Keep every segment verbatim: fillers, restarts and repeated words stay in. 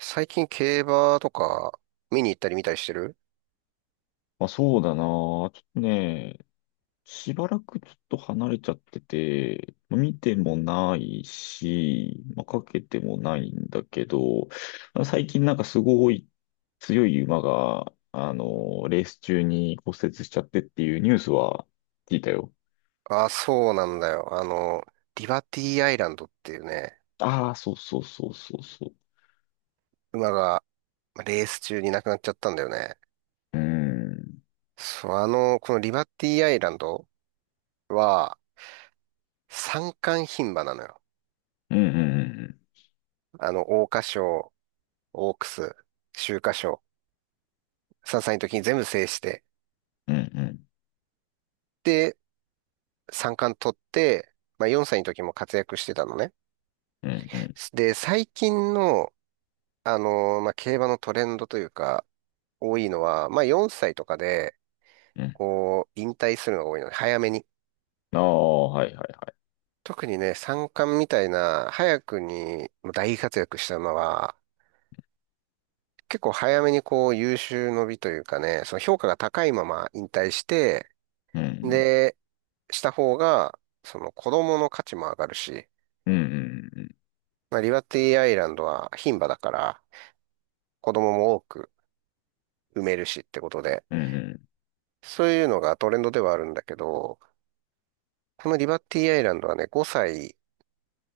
最近競馬とか見に行ったり見たりしてる。まあそうだな。ちょっとね、しばらくちょっと離れちゃってて、まあ見てもないし、まあ、かけてもないんだけど、まあ最近なんかすごい強い馬が、あの、レース中に骨折しちゃってっていうニュースは聞いたよ。ああ、そうなんだよ。あの、リバティアイランドっていうね、ああ、そうそうそうそうそう。馬が、まあレース中に亡くなっちゃったんだよね。うーん。そう、あの、このリバティアイランドは三冠牝馬なのよ。うんうんあの、桜花賞、オークス、秋華賞、さんさいの時に全部制して、うんで、三冠取って、まあ、よんさいの時も活躍してたのね。うん。うんうんで、最近の、あの、まあ、競馬のトレンドというか、多いのは、まあよんさいとかで、うんうんうん。こう、引退するのが多いので、早めに。ああ、はいはい。特にね、三冠みたいな、早くに大活躍した馬は、結構早めにこう、優秀の美というかね、その評価が高いまま引退して、うんで、した方が、その子供の価値も上がるし、うんうんまあ、リバティアイランドは牝馬だから、子供も多く産めるしってことで、うんうんそういうのがトレンドではあるんだけど、このリバティアイランドはね、ごさい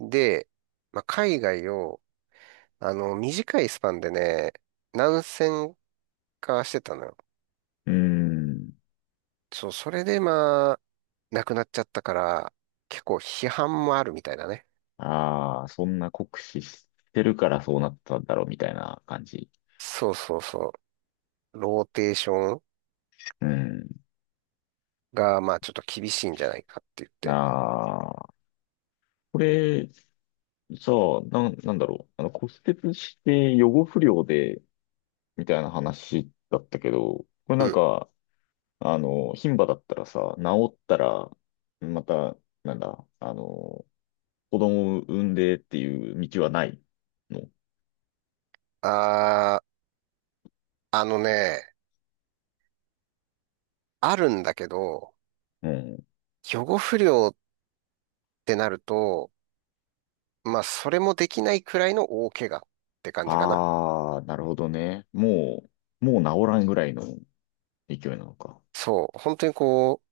で、まあ、海外を、あの、短いスパンでね、何千かしてたのよ。うんうんうん。そう、それでまあ、亡くなっちゃったから、結構批判もあるみたいなね。ああ、そんな酷使してるからそうなったんだろうみたいな感じ。そうそうそう。ローテーションうん。が、まあ、ちょっと厳しいんじゃないかって言って。ああ、これ、さあ、なん、なんだろう。あの、骨折して予後不良で、みたいな話だったけど、これうなんん。か、あの、牝馬だったらさ、治ったら、また、なんだ、あの、子供を産んでっていう道はないの。あー、あのね、あるんだけど、うん。予後不良ってなると、まあ、それもできないくらいの大怪我って感じかな。ああ、なるほどね。もう、もう治らんぐらいの勢いなのか。そう。本当にこ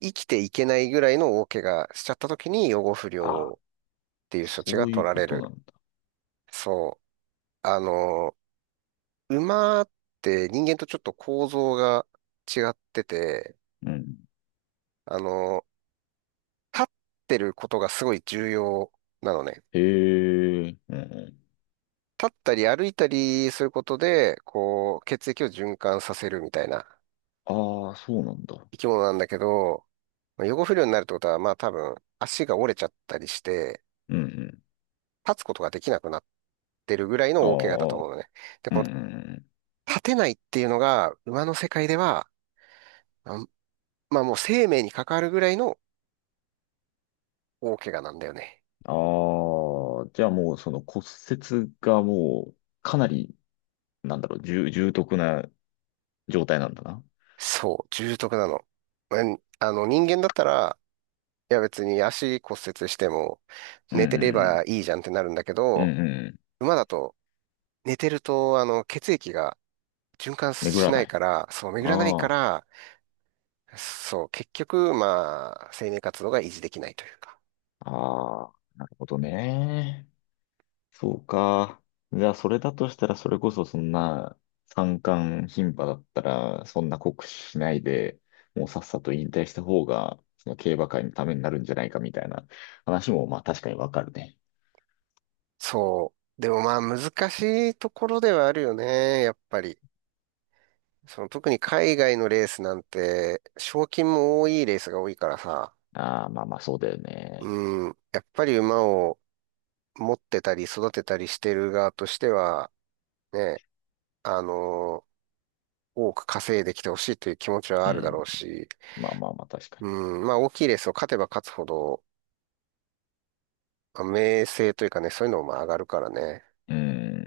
生きていけないぐらいの大怪我しちゃった時に養護不あ良あ。っていう処置そがうい取うらこれとなんる。だ。そう。あの、馬って人間とちょっと構造が違ってて、うん。あの、立ってることがすごい重要なのね。へえ、うんう立ったり歩いたりすることで、こう、血液を循環させるみたいなん。ああ、そうなんだ。生き物なんだけど、まあ養護不良になるってことは、まあ多分足が折れちゃったりして、うんうん。立つことができなくなってるぐらいあの大怪我だと思あ、うのね。で、うんうこのん立てないっていうのが、馬の世界では、あまあもう生命に関わるぐらいの大怪我なんだよね。うん。ああ、じゃあもうその骨折がもうかなり、なんだろう、重、重篤な状態なんだな。そう、重篤なの。うん、あの、人間だったら、いや別に足骨折しても、うんう寝てればんいいじゃんってなるんだけうん。ど、うんうん。馬だと、寝てると、あの、血液が循環巡しらなないい。から、そう、巡らないあかあ、ら、そう、結局、まあ、生命活動が維持できないというか。ああ、なるほどね。そうか。じゃあ、それだとしたら、それこそそんな三冠牝馬だったら、そんな酷使しないで、もうさっさと引退した方が、その競馬界のためになるんじゃないかみたいな話も、まあ確かにわかるね。そう。でもまあ難しいところではあるよね、やっぱり。その特に海外のレースなんて、賞金も多いレースが多いからさ、ああ、まあまあそうだよね。うん、やっぱり馬を持ってたり育てたりしてる側としては、ね、あの多く稼いできてほしいという気持ちはうあるだん。ろうし、まあまあまあ確かうん、まあ大きいレースを勝てば勝つほど、まあ名声というかね、そういうのもまあ上がるからね。に。うん。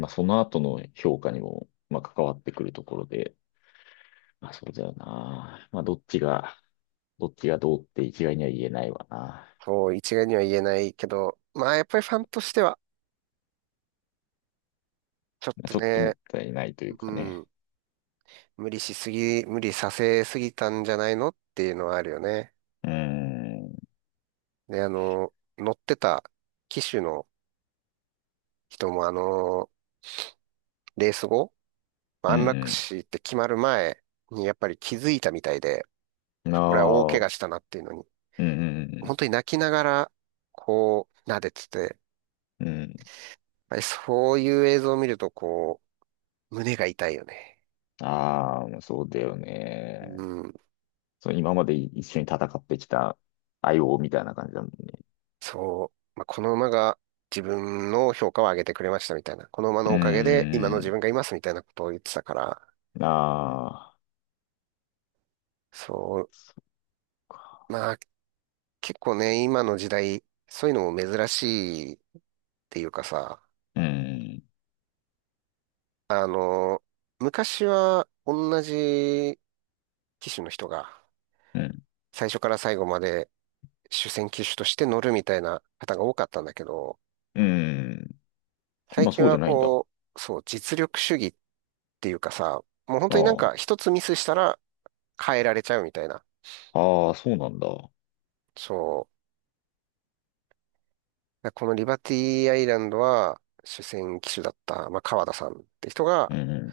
まあその後の評価にも、まあ関わってくるところで、まあそうだよな。まあどっちが、どっちがどうって一概には言えないわな。そう、一概には言えないけど、まあやっぱりファンとしては、ちょっまあとちょっともね、ったいないといううかね。ん、無理しすぎ、無理させすぎたんじゃないのっていうのはあるよね。うーん。で、あの、乗ってた騎手の人も、あの、レース後、う安楽ん。死って決まる前にやっぱり気づいたみたいで、うん。これは大怪ああ。我したなっていうのに、うん。う本ん。当に泣きながら、こう、撫でてて、やっうん。うんぱりそういう映像を見ると、こう、胸が痛いよね。ああ、そうだようね。ん、そう、今まで一緒に戦ってきた相棒みたいな感じだもんね。そう。まあ、この馬が自分の評価を上げてくれましたみたいな。この馬うのおかげでん。今の自分がいますみたいなことを言ってたから、うんあそう、あ。まあ結構ね、今の時代、そういうのも珍しいっていうかさ、うん。あの、昔は同じ機種の人がうん。最初から最後まで主戦機種として乗るみたいな方が多かったんだけど、うん。最今近そうじはゃないんだ。あこう、そう、実力主義っていうかさ、もう本あ。当になんか一つミスしたら変えられちゃうみたいな。ああ、そうなんだ。そう。このリバティアイランドは主戦機種だった、まあ、川田さんって人うが、ん。うん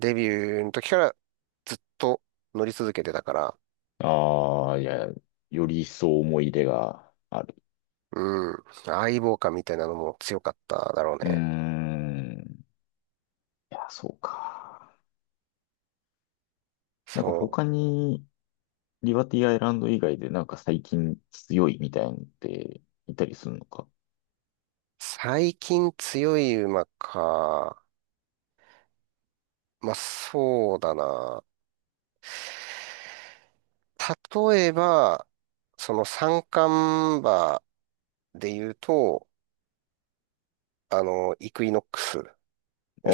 デビューの時からずっと乗り続けてたから、ああ、いや、より一層思い入れがある。うん、相棒感みたいなのも強かっただろううーね。ん。いや、そうか。なんかそう。他に、リバティアイランド以外でなんか最近強いみたいなのっていたりするのか。最近強い馬か。まあ、そうだな。例えば、その三冠馬で言うと、あの、イクイノックス。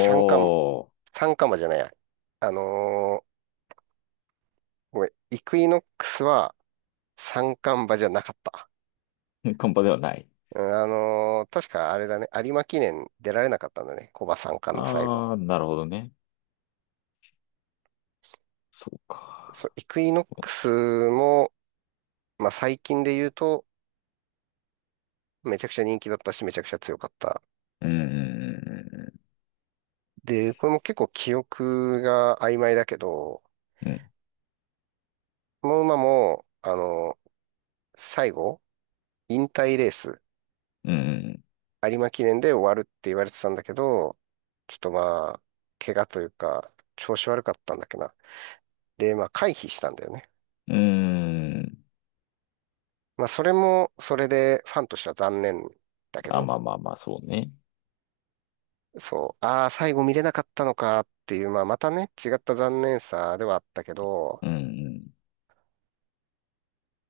三冠、三冠馬じゃないや。あのーごめん、イクイノックスは三冠馬じゃなかった。あ、カンパではない。うん、あのー確かあれだね、有馬記念出られなかったんだね、コバ三冠の最後。ああ、なるほどね。そうそう、か。イクイノックスも、まあ、最近で言うと、めちゃくちゃ人気だったし、めちゃくちゃ強かった。うーん、で、これも結構記憶が曖昧だけど、うん、この馬も、あの最後、引退レース、うん、有馬記念で終わるって言われてたんだけど、ちょっとまあ、怪我というか、調子悪かったんだっけな。で、まあ、回避したんだよね。うん。うーんまあ、それも、それでファンとしては残念だけあ、ど、まあまあまあ、そうね。そう、ああ、最後見れなかったのかっていう、まあ、またね、違った残念さではあったけど、うん、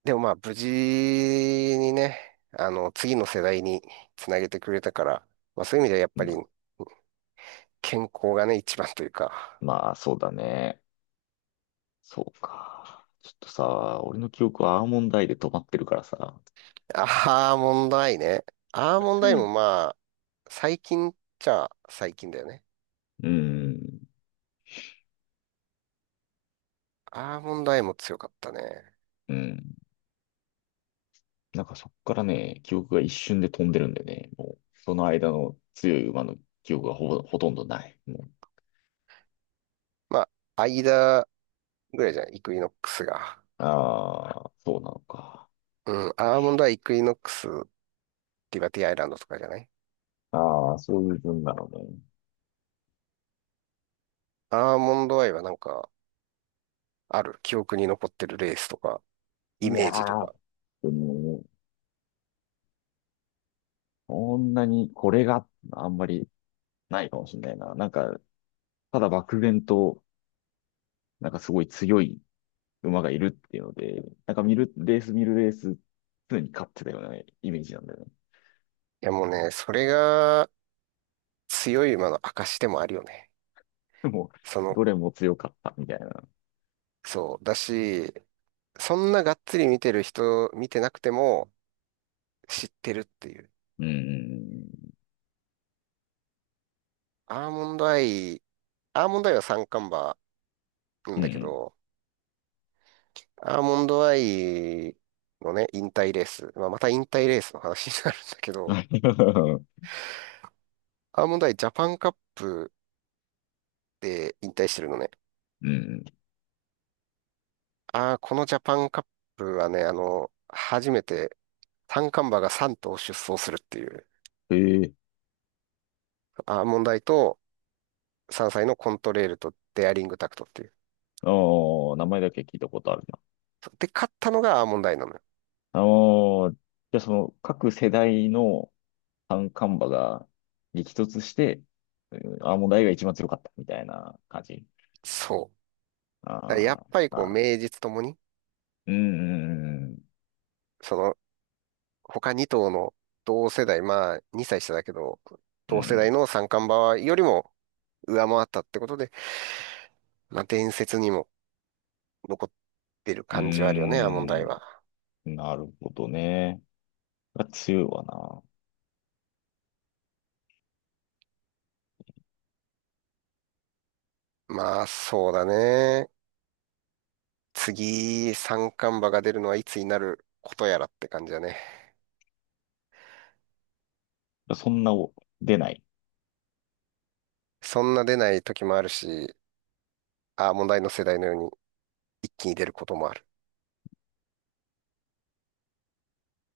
でもまあ、無事にね、あの、次の世代につなげてくれたから、まあ、そういう意味ではやっうぱん。りま、健康がね、一番というか、まあ、そうだね。そうか。ちょっとさ、俺の記憶はアーモンドアイで止まってるからさ。アーモンドアイね。アーモンドアイもまあ、最近っちゃ最近だよね。うん、アーモンドアイも強かったね。うん。なんかそっからね、記憶が一瞬で飛んでるんでね、もう、その間の強い馬の記憶がほぼ、ほとんどない。もう、まあ、間ぐらいじゃん、イクイノックスが。ああ、そうなのか。うん、アーモンドアイ、イクイノックス、リバティアイランドとかじゃない。ああ、そういう分なのね。アーモンドアイはなんか、ある記憶に残ってるレースとか、イいやメージとー、か。でも、そんなにこれがあんまりないかもしれないな。なんか、ただ漠然と、なんかすごい強い馬がいるっていうので、なんか見る、レース見るレース、常に勝ってたようなイメージなんだよね。いやもうね、それが強い馬の証でもあるよね。でも、その、どれも強かったみたいな。そう。だし、そんながっつり見てる人、見てなくても知ってるっていう。うん、うアーモンドアイ、アーモンドアイは三冠馬なんん、うだけん。ど、アーモンドアイのね、引退レース。まあ、また引退レースの話になるんだけど、アーモンドアイジャパンカップで引退してるのね。うん。ああ、このジャパンカップはね、あの、初めて三冠馬がさん頭出走するっていう、ええアーモンダイとさんさいのコントレールとデアリングタクトっていう。あ名前だけ聞いたことあるな。で、勝ったのがアーモンダイなのよ。あのーじゃあその各世代の三冠馬が激突して、うんアーモンドアイが一番強かったみたいな感じ。そう。あだからやっあ、ぱりまこう、あ、名実ともに、うん、うん、その、他に頭の同世代、まあ、にさい下だけど、う同世ん、代の三冠馬よりも上回ったってことで、まあ、伝説にも残ってるう感じはあるよね、ん、アーモンダイは。うんなるほどね。が強いわまあ、そうだね。次、三冠馬が出るのはいつになることやらって感じだね。な。そんなお出ない。そんな出ない時もあるし、ああ、問題の世代のように一気に出ることもある。